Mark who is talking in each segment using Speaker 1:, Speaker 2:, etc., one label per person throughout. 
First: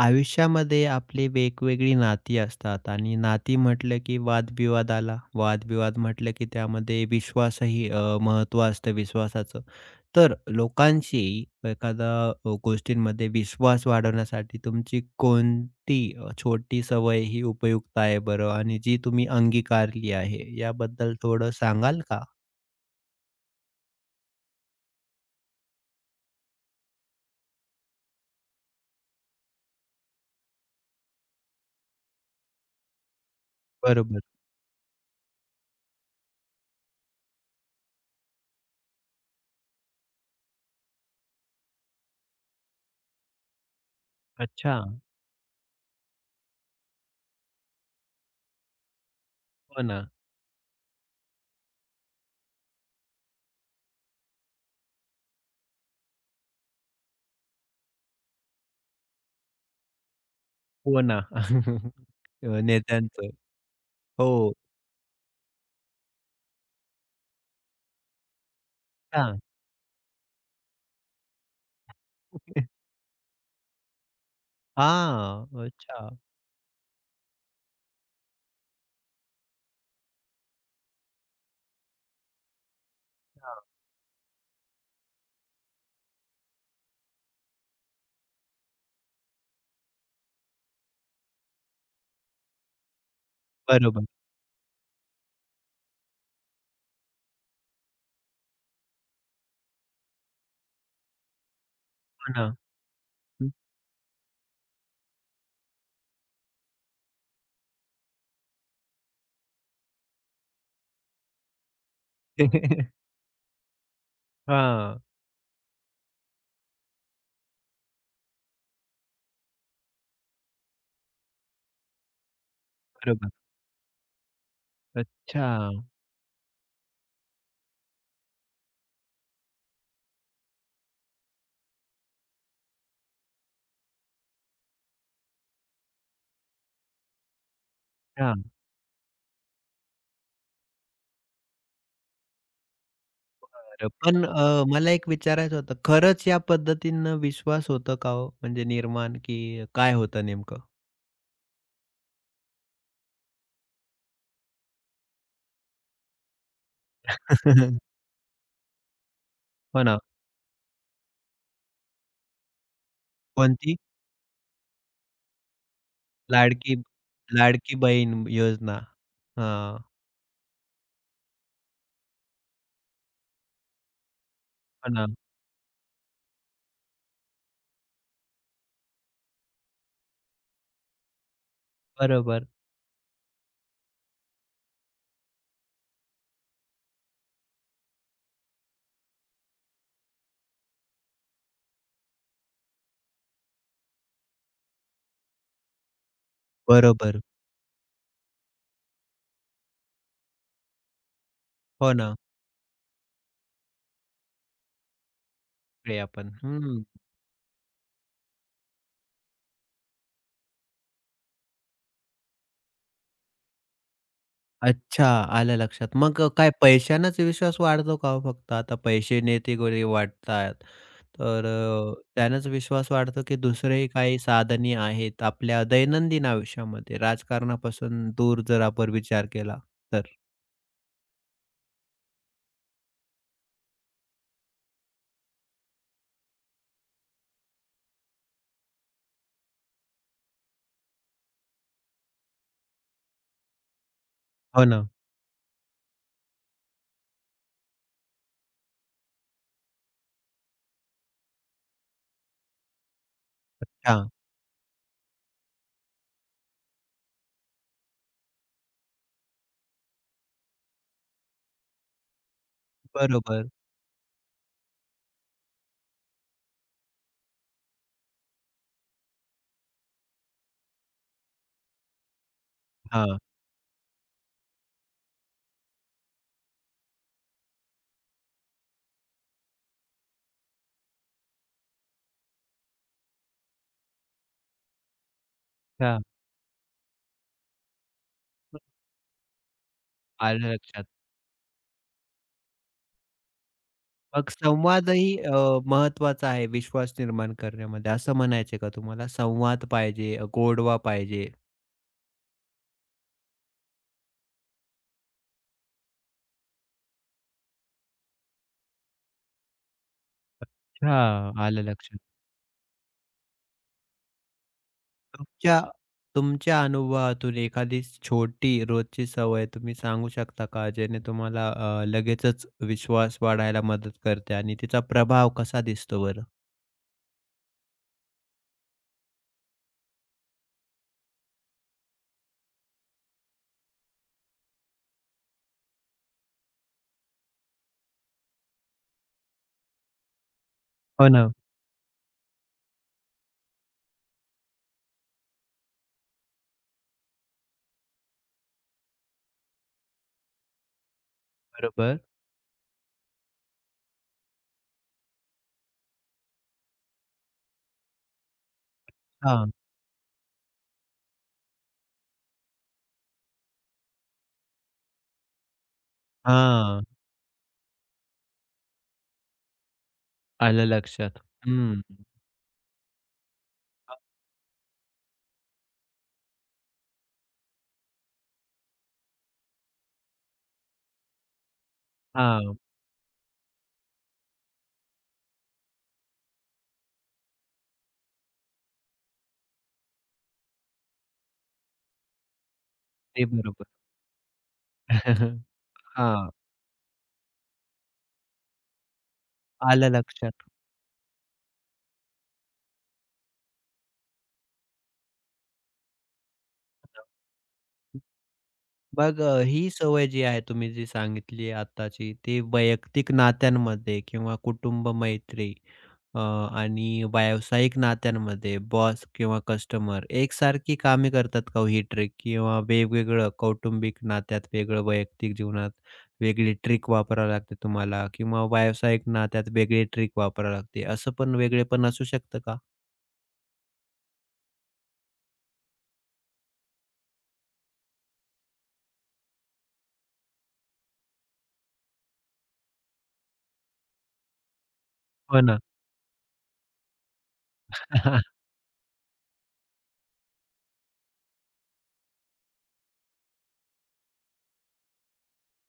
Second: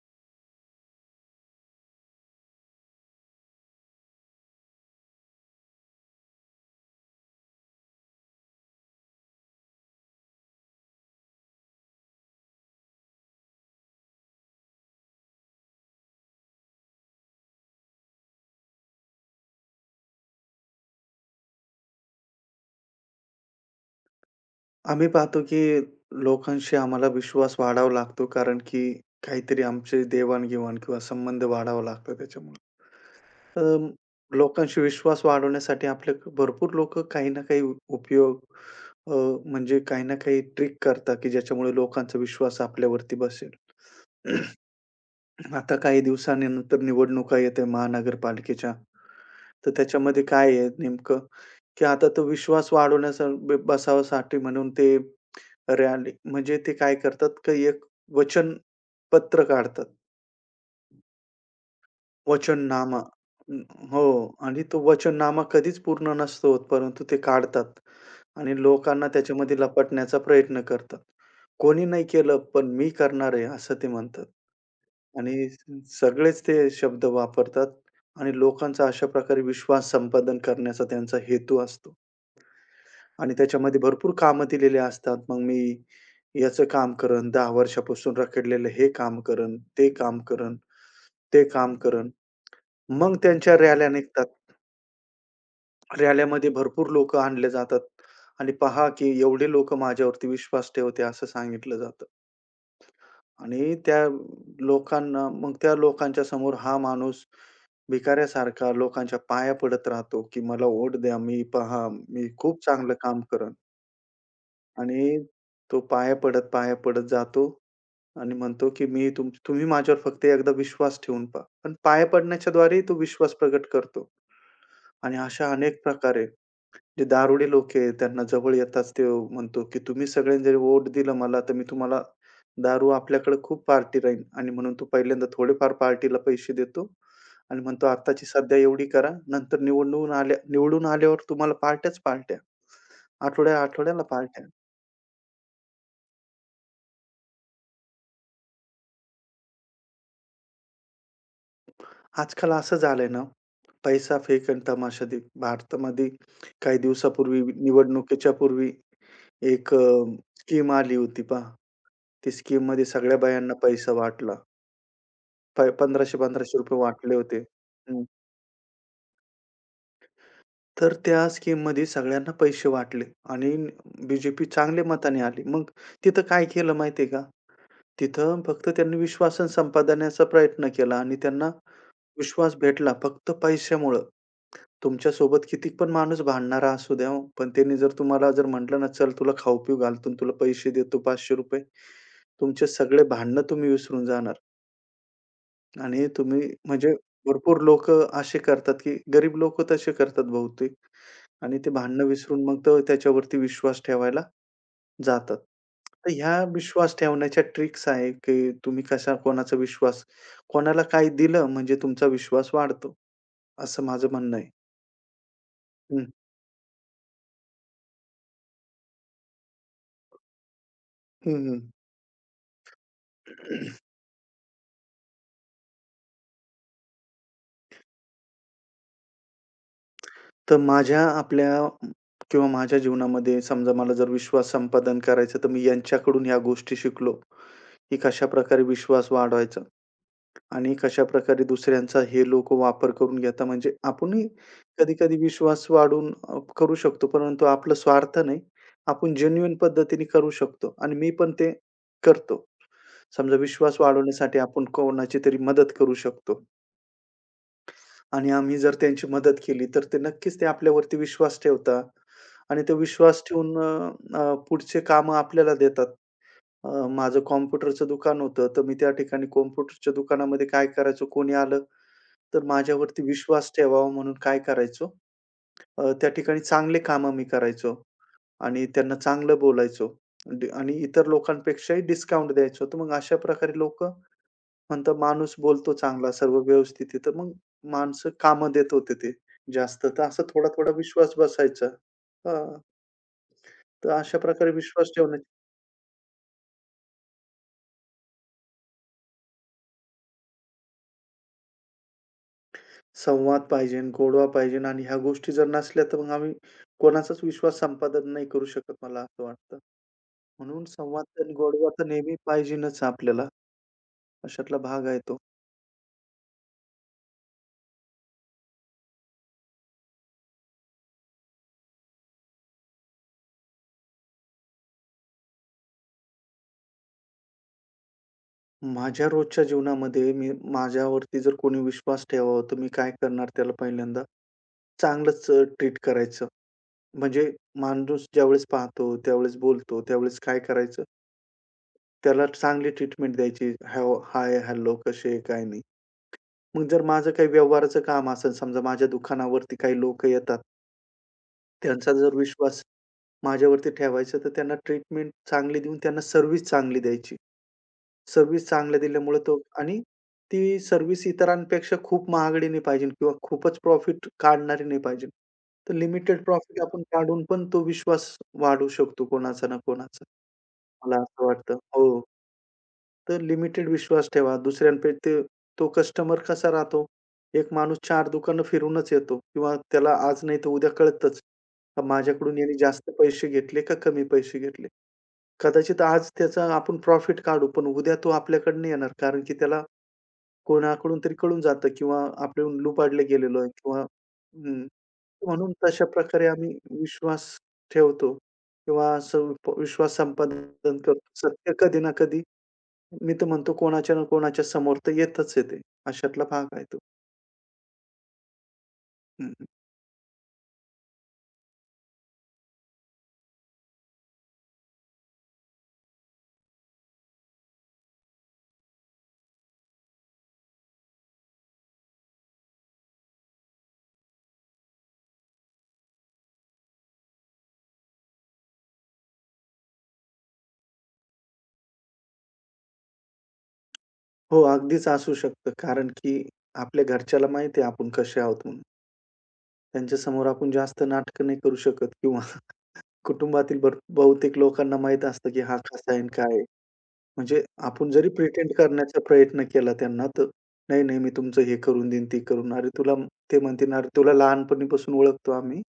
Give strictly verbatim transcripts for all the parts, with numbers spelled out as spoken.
Speaker 1: आयुष्यामध्ये आपली वेगवेगळी नाती असतात आणि नाती म्हटलं की वादविवाद आला. वादविवाद म्हटलं की त्यामध्ये विश्वासही अ, महत्त्व असतं विश्वासाचं. तर लोकांशी एखादा अ, गोष्टींमध्ये विश्वास वाढवण्यासाठी तुमची कोणती अ, छोटी सवय ही उपयुक्त आहे बरं? आणि जी तुम्ही अंगीकारली आहे, याबद्दल थोडं सांगाल का?
Speaker 2: आम्ही पाहतो की लोकांशी आम्हाला विश्वास वाढावा लागतो कारण की काहीतरी आमची देवाण-घेवाण किंवा संबंध वाढावा लागतो त्याच्यामुळे. तर
Speaker 1: बरोबर.
Speaker 2: लोकांशी विश्वास वाढवण्यासाठी आपले भरपूर लोकं काही ना काही उपयोग अ, म्हणजे काही ना काही ट्रिक करतात की ज्याच्यामुळे लोकांचा विश्वास आपल्यावरती बसेल.
Speaker 1: अच्छा.
Speaker 2: आता काही दिवसानंतर निवडणुका येते महानगरपालिकेच्या. तर
Speaker 1: हो ना,
Speaker 2: त्याच्यामध्ये काय आहे नेमकं की आता तो विश्वास वाढवण्यास बसावासाठी म्हणून ते रॅली म्हणजे ते काय करतात की एक वचनपत्र काढतात.
Speaker 1: हो ना.
Speaker 2: वचननामा
Speaker 1: नेत्यांचं.
Speaker 2: अं, हो.
Speaker 1: हो.
Speaker 2: आणि तो वचननामा कधीच पूर्ण नसतो होत, परंतु ते काढतात आणि लोकांना
Speaker 1: हां.
Speaker 2: त्याच्यामध्ये लपटण्याचा प्रयत्न करतात. कोणी नाही केलं, पण मी करणार आहे, असं ते म्हणतात.
Speaker 1: हां.
Speaker 2: आणि
Speaker 1: अच्छा.
Speaker 2: सगळेच ते शब्द वापरतात आणि लोकांचा अशा प्रकारे विश्वास संपादन करण्याचा त्यांचा हेतू असतो. आणि त्याच्यामध्ये भरपूर कामं दिलेली असतात. मग मी याचं काम करेन, दहा वर्षापासून रखडलेलं हे काम करेन, ते काम करेन, ते काम करेन. मग त्यांच्या रॅल्या
Speaker 1: बरोबर.
Speaker 2: निघतात. रॅल्यामध्ये भरपूर लोकं आणले जातात आणि पहा की एवढे लोकं माझ्यावरती विश्वास ठेवते असं सांगितलं जातं.
Speaker 1: हो ना. हं.
Speaker 2: आणि त्या लोकांना मग त्या लोकांच्या समोर हा माणूस भिकाऱ्यासारखा लोकांच्या पाया पडत राहतो, की मला वोट द्या, मी पहा, मी खूप चांगलं काम करेन.
Speaker 1: हां.
Speaker 2: आणि तो पाया पडत, पाया पडत जातो आणि म्हणतो, की "मी तुम तुम्ही माझ्यावर फक्त एकदा विश्वास ठेवून पहा." पण पाया पडण्याच्याद्वारे तो
Speaker 1: बरोबर.
Speaker 2: विश्वास प्रकट करतो. आणि
Speaker 1: अच्छा.
Speaker 2: अशा अनेक प्रकारे आहे. जे दारुडे लोकं आहेत त्यांना जवळ येताच तो म्हणतो, की "तुम्ही सगळ्यांनी जर वोट दिलं मला तर मी तुम्हाला दारू आपल्याकडे खूप पार्टी राहील." आणि म्हणून तो पहिल्यांदा थोडेफार पार्टीला पैसे देतो आणि म्हणतो, "आत्ताची
Speaker 1: हां,
Speaker 2: सध्या एवढी करा, नंतर निवडून आल्या निवडून आल्यावर तुम्हाला पार्ट्याच पार्ट्या,
Speaker 1: बरं.
Speaker 2: आठवड्या-आठवड्याला
Speaker 1: पण
Speaker 2: पार्ट्या."
Speaker 1: अ, मला एक विचारायचं होतं. खरंच या पद्धतीनं विश्वास होतो का हो? म्हणजे निर्माण की काय होतं नेमकं?
Speaker 2: आजकाल असं झालंय ना, पैसा फेक आणि तमाशा देख. भारतामध्ये काही दिवसापूर्वी निवडणुकीच्या पूर्वी एक
Speaker 1: हो ना.
Speaker 2: स्कीम आली होती पहा. ती स्कीममध्ये सगळ्या बायांना
Speaker 1: कोणती?
Speaker 2: पैसा वाटला. प ₹पंधराशे-पंधराशे
Speaker 1: लाडकी
Speaker 2: वाटले होते.
Speaker 1: लाडकी
Speaker 2: हं.
Speaker 1: बहीण योजना. हां.
Speaker 2: तर त्या स्कीम स्कीममध्ये सगळ्यांना पैसे वाटले आणि बी जे
Speaker 1: हो ना.
Speaker 2: मताने आली. मग तिथं काय केलं माहिती का? तिथं फक्त त्यांनी विश्वासन संपादण्याचा प्रयत्न केला आणि त्यांना
Speaker 1: बरोबर.
Speaker 2: विश्वास भेटला फक्त पैशामुळं. तुमच्यासोबत किती पण माणूस भांडणारा असू द्या हो, पण त्यांनी जर तुम्हाला जर म्हटलं ना, "चल तुला खाऊ-पिऊ घालतो आणि तुला पैसे देतो ₹पाचशे." तुमचे सगळे भांडणं तुम्ही विसरून जाणार आणि तुम्ही म्हणजे
Speaker 1: बरोबर.
Speaker 2: भरपूर लोकं असे करतात, की गरीब लोकं तसे करतात बहुतेक आणि ते
Speaker 1: हो
Speaker 2: भांडणं
Speaker 1: ना.
Speaker 2: विसरून मग तर त्याच्यावरती विश्वास ठेवायला जातात.
Speaker 1: ते
Speaker 2: तर
Speaker 1: आपण.
Speaker 2: ह्या
Speaker 1: हं.
Speaker 2: विश्वास ठेवण्याच्या ट्रिक्स आहे, की तुम्ही कशा कोणाचा विश्वास कोणाला काय दिलं म्हणजे तुमचा विश्वास वाढतो, असं माझं म्हणणं आहे.
Speaker 1: अच्छा, आलं लक्षात.
Speaker 2: हं,
Speaker 1: मग अ, काय पैशानेच विश्वास वाढतो का हो फक्त? आता पैसे नेते गोरे वाटतात,
Speaker 2: हं,
Speaker 1: तर
Speaker 2: हं.
Speaker 1: अ, त्यानेच विश्वास वाढतो की दुसरेही काही साधने आहेत आपल्या दैनंदिन आयुष्यामध्ये राजकारणापासून दूर जर आपण विचार केला तर?
Speaker 2: तर माझ्या आपल्या किंवा माझ्या जीवनामध्ये समजा मला जर विश्वास संपादन करायचा, तर मी यांच्याकडून ह्या गोष्टी शिकलो, की कशाप्रकारे विश्वास वाढवायचा. आणि कशाप्रकारे दुसऱ्यांचा हे लोक वापर करून घेता म्हणजे आपणही
Speaker 1: हो ना.
Speaker 2: कधी-कधी विश्वास वाढवून अ, करू शकतो. परंतु आपला स्वार्थ नाही. आपण जेन्युइन पद्धतीने करू शकतो आणि मी पण ते करतो. समजा विश्वास
Speaker 1: हां,
Speaker 2: वाढवण्यासाठी आपण कोणाची तरी मदत करू शकतो आणि आम्ही जर त्यांची मदत केली, तर ते नक्कीच ते आपल्यावरती विश्वास ठेवतात आणि ते विश्वास
Speaker 1: बरोबर.
Speaker 2: ठेवून अ, अ, पुढचे कामं आपल्याला देतात. अ, माझं कॉम्प्युटरचं दुकान होतं, तर मी त्या ठिकाणी कॉम्प्युटरच्या दुकानामध्ये काय करायचो, कोणी आलं तर माझ्यावरती
Speaker 1: हां,
Speaker 2: विश्वास ठेवावा म्हणून काय करायचो, अ, त्या ठिकाणी चांगले कामं मी करायचो आणि त्यांना चांगलं बोलायचो ड आणि इतर लोकांपेक्षाही डिस्काउंट द्यायचो. तर मग अशा प्रकारे लोकं म्हणतात, "माणूस बोलतो
Speaker 1: हां,
Speaker 2: चांगला, सर्व व्यवस्थित आहे." तर मग माणसं कामं देत होते ते जास्त. तर असा
Speaker 1: आलं
Speaker 2: थोडा-थोडा
Speaker 1: लक्षात.
Speaker 2: विश्वास बसायचा. हां. तर अशा
Speaker 1: मग
Speaker 2: प्रकारे विश्वास
Speaker 1: संवादही
Speaker 2: ठेवण्याची
Speaker 1: अ, महत्त्वाचा आहे विश्वास निर्माण करण्यामध्ये असं म्हणायचं का तुम्हाला? संवाद पाहिजे, अ, गोडवा पाहिजे.
Speaker 2: संवाद पाहिजे, गोडवा पाहिजे आणि ह्या गोष्टी जर नसल्या, तर मग आम्ही कोणाचाच विश्वास संपादन नाही करू शकत, मला असं वाटतं. म्हणून
Speaker 1: अच्छा,
Speaker 2: संवाद आणि
Speaker 1: आलं
Speaker 2: गोडवा तर
Speaker 1: लक्षात.
Speaker 2: नेहमी पाहिजेनच आपल्याला. अशातला भाग आहे तो.
Speaker 1: तुमच्या तुमच्या अनुभवातून एखादी छोटी रोजची सवय तुम्ही सांगू शकता का ज्याने तुम्हाला अ, लगेचच विश्वास वाढायला मदत करते आणि तिचा प्रभाव कसा दिसतो बरं?
Speaker 2: माझ्या रोजच्या जीवनामध्ये मी माझ्यावरती जर कोणी विश्वास ठेवावा, तर मी काय करणार त्याला पहिल्यांदा चांगलंच अ, ट्रीट करायचं. म्हणजे माणूस ज्यावेळेस पाहतो, त्यावेळेस बोलतो, त्यावेळेस काय करायचं,
Speaker 1: हो ना.
Speaker 2: त्याला चांगली ट्रीटमेंट द्यायची. हॅव हाय, हॅलो कसे काय नाही. मग जर माझं काही व्यवहाराचं काम असेल, समजा माझ्या दुकानावरती काही लोकं येतात, त्यांचा
Speaker 1: बरोबर.
Speaker 2: जर विश्वास माझ्यावरती ठेवायचा, तर त्यांना ट्रीटमेंट चांगली देऊन त्यांना सर्व्हिस चांगली द्यायची. सर्व्हिस चांगल्या दिल्यामुळे तो
Speaker 1: हां.
Speaker 2: आणि ती सर्व्हिस इतरांपेक्षा खूप महागडी नाही पाहिजे किंवा खूपच प्रॉफिट काढणारी नाही पाहिजे. तर लिमिटेड प्रॉफिट आपण
Speaker 1: हां.
Speaker 2: काढून पण तो विश्वास वाढवू शकतो कोणाचा ना कोणाचा.
Speaker 1: आलं
Speaker 2: मला
Speaker 1: लक्षात.
Speaker 2: असं वाटतं.
Speaker 1: हं.
Speaker 2: हो. तर लिमिटेड विश्वास ठेवा. दुसऱ्यांपे ते तो कस्टमर कसा राहतो? एक माणूस चार दुकानं फिरूनच येतो किंवा त्याला आज नाही तर उद्या कळतच. का माझ्याकडून याने
Speaker 1: हां.
Speaker 2: जास्त पैसे घेतले का कमी पैसे घेतले? कदाचित आज त्याचा आपण प्रॉफिट काढू, पण उद्या तो आपल्याकडनं येणार कारण की त्याला कोणाकडून तरी कळून जातं किंवा आपण लुबाडले
Speaker 1: ते
Speaker 2: गेलेलो आहे
Speaker 1: बरोबर.
Speaker 2: किंवा हं, म्हणून तशा प्रकारे
Speaker 1: हां.
Speaker 2: आम्ही विश्वास ठेवतो किंवा सं
Speaker 1: आलं
Speaker 2: विश्वास
Speaker 1: लक्षात.
Speaker 2: संपादन करतो. सत्य कधी ना कधी मी तर म्हणतो कोणाच्या ना कोणाच्या समोर तर येतच आहे ते. अशातला भाग आहे तो.
Speaker 1: मग
Speaker 2: हं,
Speaker 1: अ,
Speaker 2: हं.
Speaker 1: ही सवय जी आहे तुम्ही जी सांगितली आत्ताची, ती वैयक्तिक नात्यांमध्ये किंवा कुटुंब, मैत्री अ, आणि व्यावसायिक नात्यांमध्ये बॉस किंवा कस्टमर एकसारखी कामे करतात का हो ही ट्रिक? किंवा वेगवेगळं कौटुंबिक नात्यात वेगळं, वैयक्तिक जीवनात वेगळी ट्रिक वापरावी लागते तुम्हाला किंवा व्यावसायिक नात्यात वेगळी ट्रिक वापरावी लागते, असं पण वेगळेपण असू शकतं का?
Speaker 2: हो, अगदीच असू शकतं. कारण की आपल्या घरच्याला माहिती आहे आपण कसे आहोत म्हणून. त्यांच्यासमोर आपण जास्त नाटकं नाही करू शकत किंवा कुटुंबातील भर बहुतेक लोकांना माहीत असतं की
Speaker 1: हो
Speaker 2: हा
Speaker 1: ना.
Speaker 2: कसा आहे आणि काय आहे. म्हणजे आपण जरी प्रिटेंड करण्याचा प्रयत्न केला त्यांना, तर "नाही, नाही, मी तुमचं हे करून देईन, ते करून." अरे तुला ते म्हणतील, "अरे तुला लहानपणीपासून ओळखतो आम्ही.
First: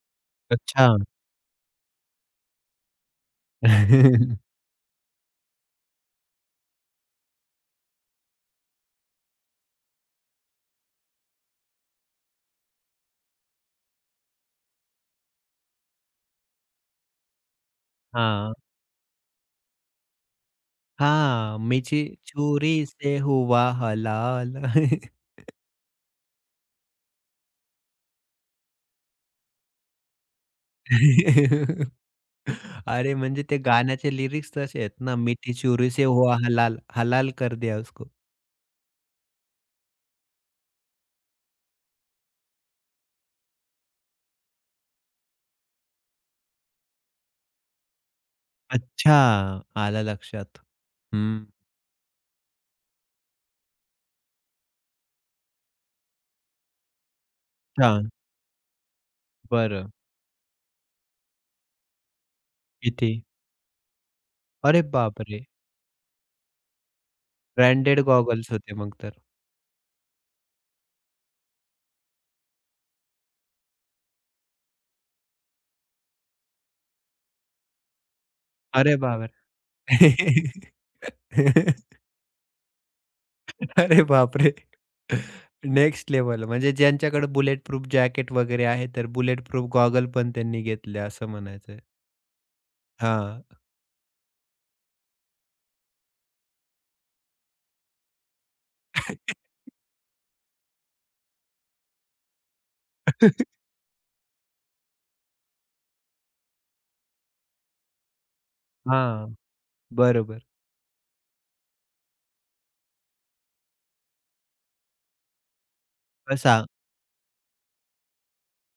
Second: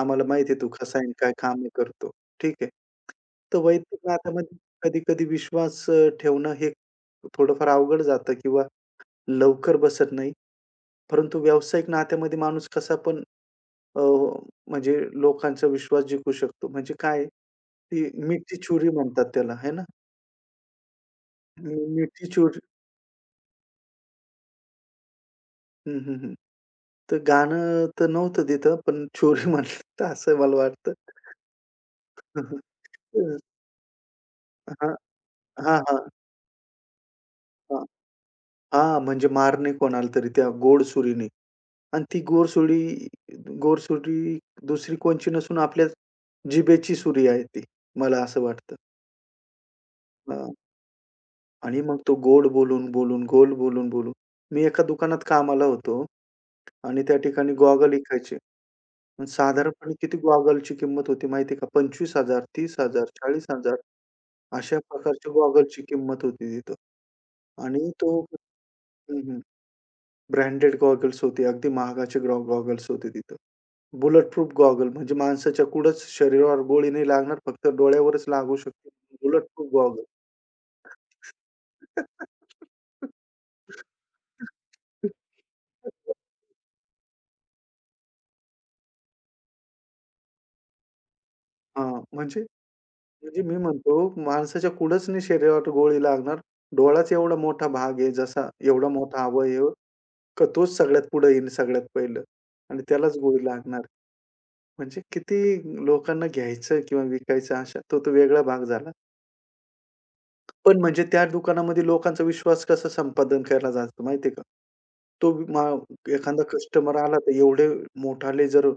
Speaker 2: आम्हाला माहिती आहे तू
Speaker 1: अच्छा.
Speaker 2: कसा आहे आणि काय कामे करतो." ठीक आहे. तर वैयक्तिक नात्यामध्ये कधी-कधी विश्वास अ, ठेवणं हे थोडंफार अवघड जातं किंवा लवकर बसत नाही. परंतु व्यावसायिक नात्यामध्ये माणूस कसा पण अ, म्हणजे लोकांचा विश्वास जिंकू शकतो. म्हणजे काय ती
Speaker 1: हां.
Speaker 2: मिठीची छुरी म्हणतात त्याला, आहे ना?
Speaker 1: हाँ,
Speaker 2: मी-
Speaker 1: मुझे
Speaker 2: मिठी छुरी.
Speaker 1: चोरी से हुआ हलाल.
Speaker 2: हं, हं, हं. तर गाणं तर नव्हतं तिथं, पण चोरी म्हणलं तर असं मला वाटतं. हं, हं.
Speaker 1: अरे, म्हणजे ते गाण्याचे लिरिक्स
Speaker 2: अ,
Speaker 1: तसे
Speaker 2: हां,
Speaker 1: आहेत ना, "मिठी
Speaker 2: हां,
Speaker 1: चोरी
Speaker 2: हां,
Speaker 1: से हुआ हलाल, हलाल कर दिया
Speaker 2: हां.
Speaker 1: उसको."
Speaker 2: हां, म्हणजे मारणे कोणाला तरी त्या गोडसुरीने आणि ती गोडसुरी गोडसुरी दुसरी कोणची नसून आपल्या जिभेची सुरी आहे ती, मला असं वाटतं.
Speaker 1: अच्छा, आलं
Speaker 2: हां.
Speaker 1: लक्षात. हं.
Speaker 2: आणि मग तो गोड बोलून, बोलून, गोड बोलून, बोलून. मी एका दुकानात कामाला होतो आणि त्या ठिकाणी गॉगल
Speaker 1: अच्छा,
Speaker 2: विकायचे. पण
Speaker 1: बरं.
Speaker 2: साधारणपणे किती गॉगलची किंमत होती माहिती आहे का? पंचवीस हजार, तीस हजार,
Speaker 1: किती?
Speaker 2: चाळीस हजार अशा
Speaker 1: अरे
Speaker 2: प्रकारच्या
Speaker 1: बापरे!
Speaker 2: गॉगलची किंमत होती तिथं आणि
Speaker 1: ब्रँडेड
Speaker 2: तो.
Speaker 1: गॉगल्स होते मग तर.
Speaker 2: हं, हं. ब्रँडेड गॉगल्स होते. अगदी महागाचे गॉ गॉगल्स होते तिथं. बुलेट प्रूफ गॉगल म्हणजे माणसाच्या कुठंच शरीरावर गोळी नाही लागणार. फक्त डोळ्यावरच लागू शकते.
Speaker 1: अरे बापरे!
Speaker 2: Bulletproof goggle.
Speaker 1: अरे बापरे! नेक्स्ट लेव्हल म्हणजे ज्यांच्याकडे बुलेट प्रूफ जॅकेट वगैरे आहे, तर बुलेट प्रूफ गॉगल पण त्यांनी घेतले असं म्हणायचंय.
Speaker 2: हां, म्हणजे म्हणजे
Speaker 1: हां.
Speaker 2: मी म्हणतो माणसाच्या कुठंच नाही शरीरावर गोळी लागणार. डोळाच एवढा मोठा भाग आहे जसा एवढा मोठा अवयव का तोच सगळ्यात पुढे येईल सगळ्यात पहिलं आणि त्यालाच गोळी लागणार. म्हणजे किती लोकांना घ्यायचं किंवा विकायचं अशा तो तो वेगळा भाग झाला.
Speaker 1: हां, बरोबर.
Speaker 2: पण म्हणजे त्या दुकानामध्ये लोकांचा विश्वास कसं संपादन केला जातो माहिती का? तो मा एखादा
Speaker 1: कसा?
Speaker 2: कस्टमर आला तर एवढे मोठाले जर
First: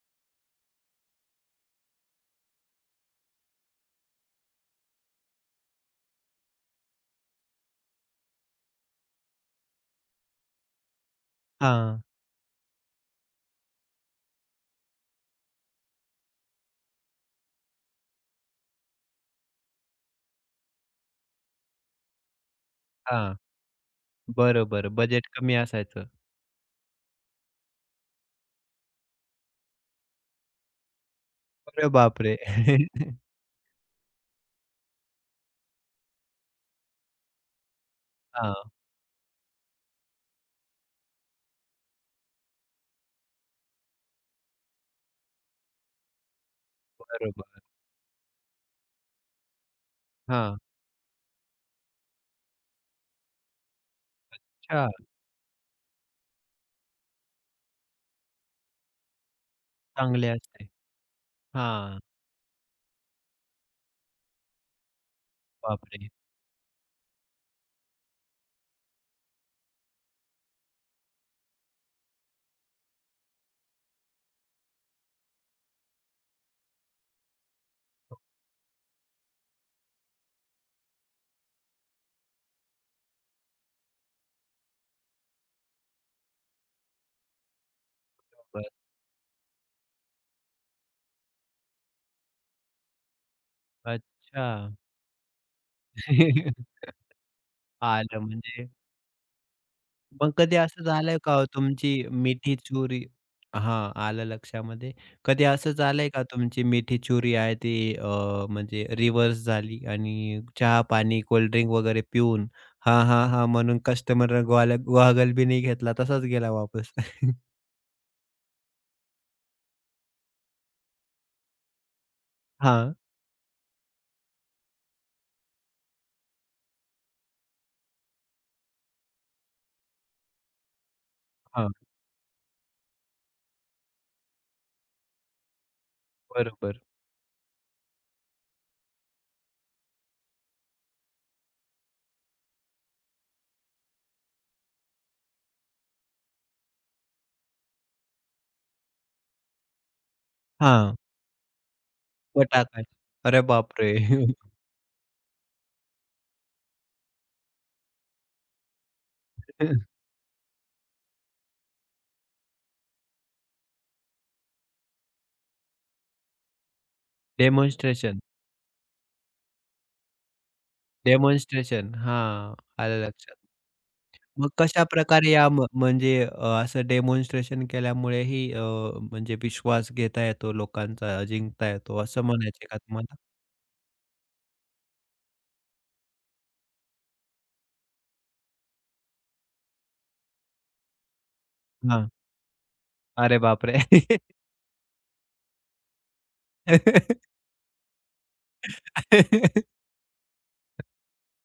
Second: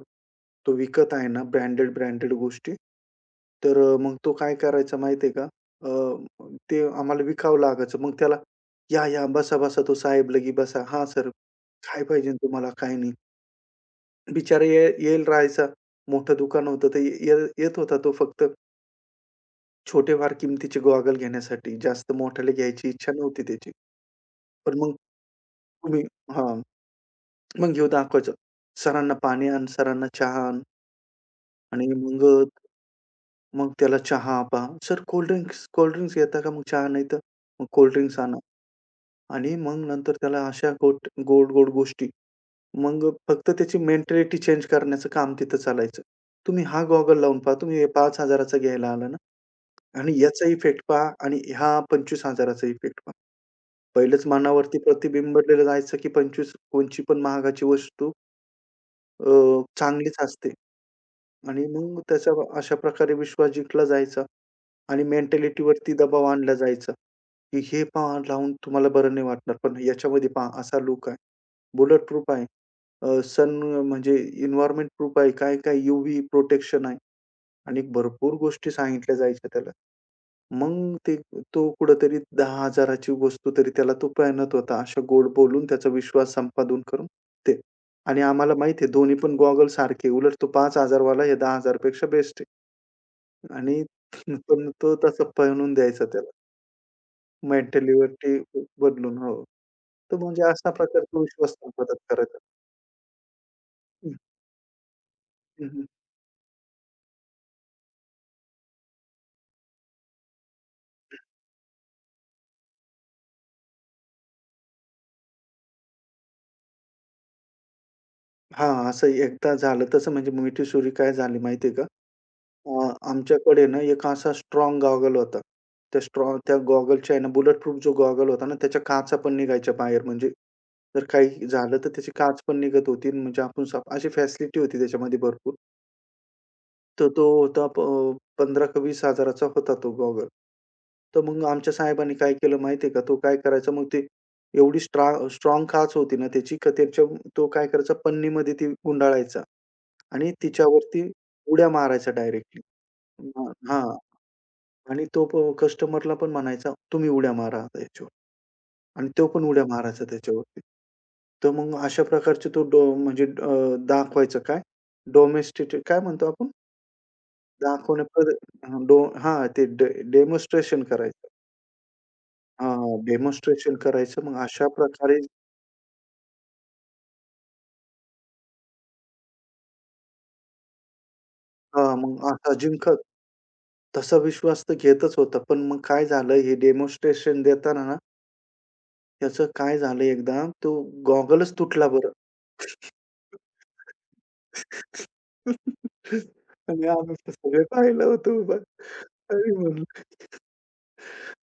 Speaker 2: तो विकत आहे ना ब्रँडेड, ब्रँडेड गोष्टी, तर अ, मग तो काय करायचा माहिती का? अ, ते आम्हाला विकावं लागायचं. मग त्याला, "या, या, बसा, बसा." तो साहेब लगी बसा. "हां, सर.
Speaker 1: हां,
Speaker 2: काय पाहिजे तुम्हाला? काय नाही?" बिचारा ये येईल राहायचा. मोठं दुकान होतं तर ये ये- येत होता तो फक्त छोटेफार किमतीचे गॉगल घेण्यासाठी. जास्त मोठ्याले घ्यायची इच्छा
Speaker 1: हां.
Speaker 2: नव्हती त्याची. पण
Speaker 1: बरोबर.
Speaker 2: मग
Speaker 1: बजेट कमी
Speaker 2: तुम्ही
Speaker 1: असायचं.
Speaker 2: हां, मग घेऊ दाखवायचं. सरांना पाणी आण, सरांना चहा आण आणि
Speaker 1: अरे
Speaker 2: मग
Speaker 1: बापरे!
Speaker 2: मग त्याला चहा पहा. "सर कोल्ड ड्रिंक्स, घेता का? मग चहा नाही तर मग कोल्ड आणा."
Speaker 1: हां,
Speaker 2: आणि मग नंतर त्याला अशा गोट गोड-गोड गोष्टी. मग फक्त त्याची मेंटॅलिटी चेंज करण्याचं काम तिथं चालायचं. तुम्ही हा गॉगल लावून पहा.
Speaker 1: बरोबर.
Speaker 2: तुम्ही हे पाच हजार चा घ्यायला आला ना. आणि याचा
Speaker 1: हां,
Speaker 2: इफेक्ट पहा आणि ह्या 25,000चा इफेक्ट पहा. पहिलंच मनावरती
Speaker 1: अच्छा.
Speaker 2: प्रतिबिंबलेलं जायचं, की पंचवीस कोणची पण महागाची वस्तू अ, चांगलीच
Speaker 1: चांगले
Speaker 2: असते
Speaker 1: असते.
Speaker 2: आणि
Speaker 1: हां,
Speaker 2: मग त्याचा अशा प्रकारे विश्वास जिंकला जायचा आणि मेंटॅलिटीवरती
Speaker 1: बापरे!
Speaker 2: दबाव आणला जायचा, की हे पहा लावून तुम्हाला बरं नाही वाटणार. पण याच्यामध्ये पहा असा लूक आहे, बुलेट प्रूफ आहे, अ, सन म्हणजे एन्व्हायर्नमेंट प्रूफ आहे, काय-काय यूव्ही प्रोटेक्शन आहे आणि भरपूर गोष्टी सांगितल्या जायच्या त्याला. मग ते तो कुठेतरी दहा हजार ची वस्तू तरी त्याला तो पेणत होता. अशा गोड बोलून त्याचा विश्वास संपादन करून ते आणि आम्हाला
Speaker 1: बरोबर.
Speaker 2: माहिती आहे दोन्ही पण गॉगल सारखे. उलट तो पाच हजार वाला हे दहा हजार पेक्षा बेस्ट आहे आणि
Speaker 1: अच्छा.
Speaker 2: पण तो तसा पेणून द्यायचा त्याला
Speaker 1: आलं
Speaker 2: मेंटॅलिटी
Speaker 1: म्हणजे
Speaker 2: बदलून. हो. तर
Speaker 1: मग
Speaker 2: म्हणजे
Speaker 1: कधी
Speaker 2: अशा
Speaker 1: असं
Speaker 2: प्रकारचा
Speaker 1: झालंय का हो
Speaker 2: विश्वास
Speaker 1: तुमची
Speaker 2: संपादन करायचा.
Speaker 1: मिठी चुरी हां,
Speaker 2: हं,
Speaker 1: आलं लक्षामध्ये. कधी
Speaker 2: हं,
Speaker 1: असं
Speaker 2: हं.
Speaker 1: झालंय का तुमची मिठी चुरी आहे ती अ, म्हणजे रिव्हर्स झाली आणि चहा, पाणी, कोल्डड्रिंक वगैरे पिऊन हां, हां, हां, म्हणून कस्टमरनं ग्वाल गॉगल बी नाही घेतला तसाच गेला वापस.
Speaker 2: असं एकदा झालं. तसं म्हणजे मिठी सुरी काय झाली माहिती का? अ,
Speaker 1: हां,
Speaker 2: आमच्याकडे ना एक असा स्ट्राँग गॉगल होता. त्या स्ट्रॉ त्या गॉगलच्या आहे ना बुलेट प्रूफ जो गॉगल होता ना, त्याच्या काचा पण निघायच्या बाहेर. म्हणजे जर काही
Speaker 1: हां,
Speaker 2: झालं तर त्याची काच पण निघत होती. म्हणजे आपण साप अशी फॅसिलिटी होती त्याच्यामध्ये भरपूर.
Speaker 1: बरोबर.
Speaker 2: तर तो होता प पंधरा हजार का वीस हजार चा होता तो गॉगल. तर मग आमच्या साहेबांनी काय केलं माहिती का, तो काय करायचा मग ते एवढी स्ट्रा स्ट्राँग काच होती ना त्याची का त्याच्या तो काय करायचा पन्नीमध्ये ती गुंडाळायचा आणि
Speaker 1: हां,
Speaker 2: तिच्यावरती उड्या मारायचा डायरेक्टली.
Speaker 1: पटाखा. अरे
Speaker 2: हां,
Speaker 1: बापरे!
Speaker 2: आणि तो प कस्टमरला पण म्हणायचा, "तुम्ही उड्या मारा आता याच्यावर." आणि तो पण उड्या मारायचा त्याच्यावरती. तर मग अशा प्रकारचे तो डो म्हणजे अ, दाखवायचं काय? डॉमेस्टिक काय म्हणतो आपण? दाखवणे
Speaker 1: डेमॉन्स्ट्रेशन,
Speaker 2: प्रद हां, डो हां, ते डेमॉन्स्ट्रेशन करायचं.
Speaker 1: डेमॉन्स्ट्रेशन. हां,
Speaker 2: हां,
Speaker 1: आलं लक्षात.
Speaker 2: डेमॉन्स्ट्रेशन करायचं. मग
Speaker 1: मग
Speaker 2: अशा प्रकारे
Speaker 1: कशाप्रकारे या म म्हणजे अ, असं डेमॉन्स्ट्रेशन केल्यामुळेही अ, म्हणजे विश्वास घेता येतो लोकांचा, जिंकता
Speaker 2: हां,
Speaker 1: येतो असं
Speaker 2: मग असा
Speaker 1: म्हणायचंय का
Speaker 2: जिंकत
Speaker 1: तुम्हाला?
Speaker 2: तसा विश्वास तर घेतच होता. पण मग काय झालं हे डेमॉन्स्ट्रेशन देताना ना त्याचं काय झालं एकदा तो गॉगलच तुटला
Speaker 1: हां.
Speaker 2: बरं.
Speaker 1: अरे बापरे!
Speaker 2: आणि आम्ही तर सगळे पाहिलं होतं उभं. आणि म्हणलं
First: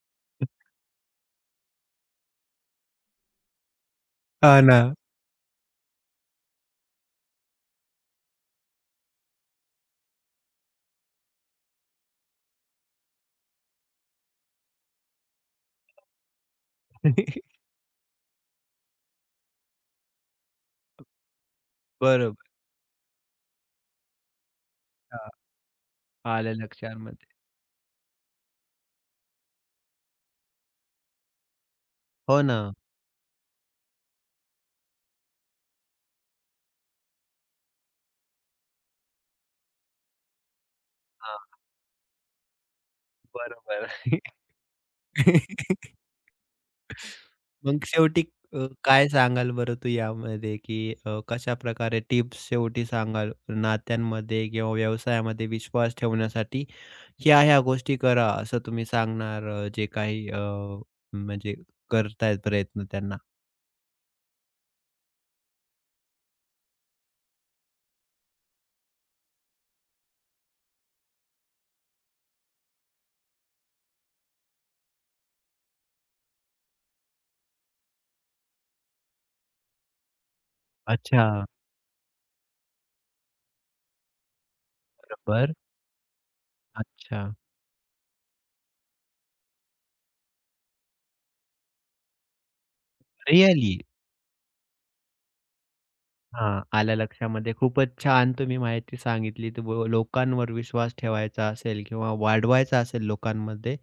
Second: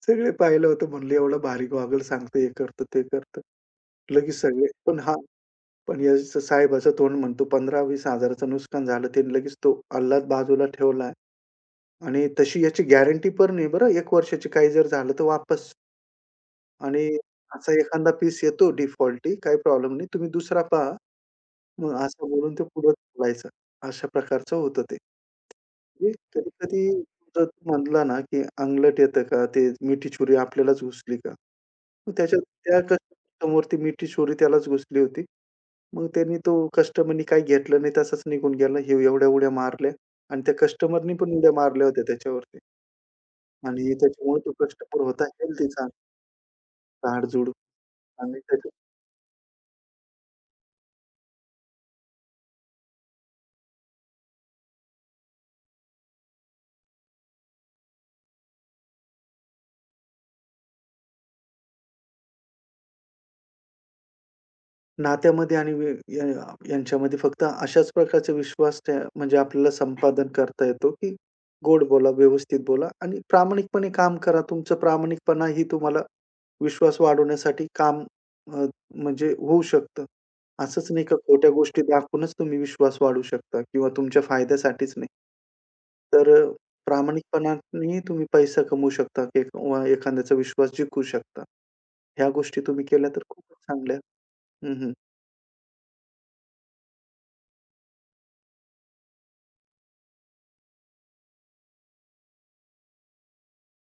Speaker 2: सगळे पाहिलं होतं म्हणलं एवढं भारी गॉगल सांगतं हे करतं, ते करतं. लगेच
Speaker 1: हां
Speaker 2: सगळे
Speaker 1: ना.
Speaker 2: पण हां, पण याचं साहेबाचं तोंड म्हणतो पंधरा हजार-20,000चं नुकसान झालं. त्याने लगेच तो अल्लाद बाजूला ठेवला आणि तशी याची गॅरंटी पण नाही बरं एक वर्षाची काही जर झालं तर वापस. आणि असा एखादा पीस येतो डिफॉल्टी, काही प्रॉब्लेम नाही. तुम्ही दुसरा पहा. मग असं
Speaker 1: बरोबर.
Speaker 2: बोलून ते पुढे बोलायचं. अशा प्रकारचं होतं ते.
Speaker 1: हां.
Speaker 2: म्हणजे
Speaker 1: आलं
Speaker 2: कधी-कधी
Speaker 1: लक्षामध्ये.
Speaker 2: जर तू म्हणला ना, की अंगलट येतं का? ते मिठी छुरी आपल्यालाच घुसली का? मग त्याच्या
Speaker 1: हो ना.
Speaker 2: त्या कस्टमरवर ती मिठी छुरी त्यालाच घुसली होती. मग त्यांनी तो कस्टमरनी काही घेतलं नाही, तसाच निघून गेला. हे एवढ्या उड्या मारल्या आणि त्या कस्टमरनी पण उड्या
Speaker 1: हां.
Speaker 2: मारल्या होत्या त्याच्यावरती
Speaker 1: बरोबर.
Speaker 2: आणि त्याच्यामुळे तो कस्टमर होता हेल्थी चांगला, जाड-जुड
Speaker 1: मग शेवटी
Speaker 2: आणि
Speaker 1: अ,
Speaker 2: त्याच्या
Speaker 1: काय सांगाल बरं तू यामध्ये, की अ, कशाप्रकारे टिप्स शेवटी सांगाल नात्यांमध्ये किंवा व्यवसायामध्ये विश्वास ठेवण्यासाठी ह्या-ह्या गोष्टी करा असं तुम्ही सांगणार अ, जे काही अ, म्हणजे करतायत प्रयत्न त्यांना?
Speaker 2: नात्यामध्ये आणि वे या यांच्यामध्ये फक्त अशाच प्रकारचा विश्वास त्या म्हणजे आपल्याला संपादन करता येतो, की गोड बोला, व्यवस्थित बोला आणि प्रामाणिकपणे काम करा. तुमचं प्रामाणिकपणा ही तुम्हाला विश्वास वाढवण्यासाठी काम अ, म्हणजे होऊ शकतं. असंच नाही का
Speaker 1: अच्छा.
Speaker 2: खोट्या गोष्टी दाखवूनच तुम्ही विश्वास वाढवू शकता किंवा तुमच्या फायद्यासाठीच नाही.
Speaker 1: बरोबर.
Speaker 2: तर अ,
Speaker 1: अच्छा.
Speaker 2: प्रामाणिकपणानेही तुम्ही पैसा कमवू शकता किंवा एखाद्याचा विश्वास जिंकू शकता. ह्या गोष्टी तुम्ही केल्या तर खूपच
Speaker 1: रिअली?
Speaker 2: चांगल्या. हं, हं.
Speaker 1: हां, आलं लक्षामध्ये. खूपच छान तुम्ही माहिती सांगितली. तर व लोकांवर विश्वास ठेवायचा असेल किंवा वाढवायचा असेल लोकांमध्ये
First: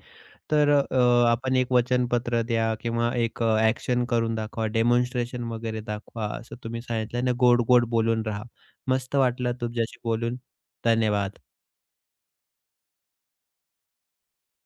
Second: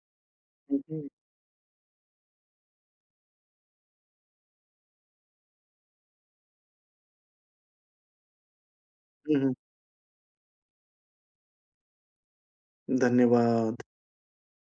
Speaker 1: तर
Speaker 2: हं, हं.
Speaker 1: अ, आपण एक वचनपत्र द्या किंवा एक अ, ॲक्शन करून दाखवा, डेमॉन्स्ट्रेशन वगैरे दाखवा, असं तुम्ही सांगितलं आणि गोड-गोड बोलून राहा. मस्त वाटलं तुमच्याशी बोलून. धन्यवाद.
Speaker 2: धन्यवाद.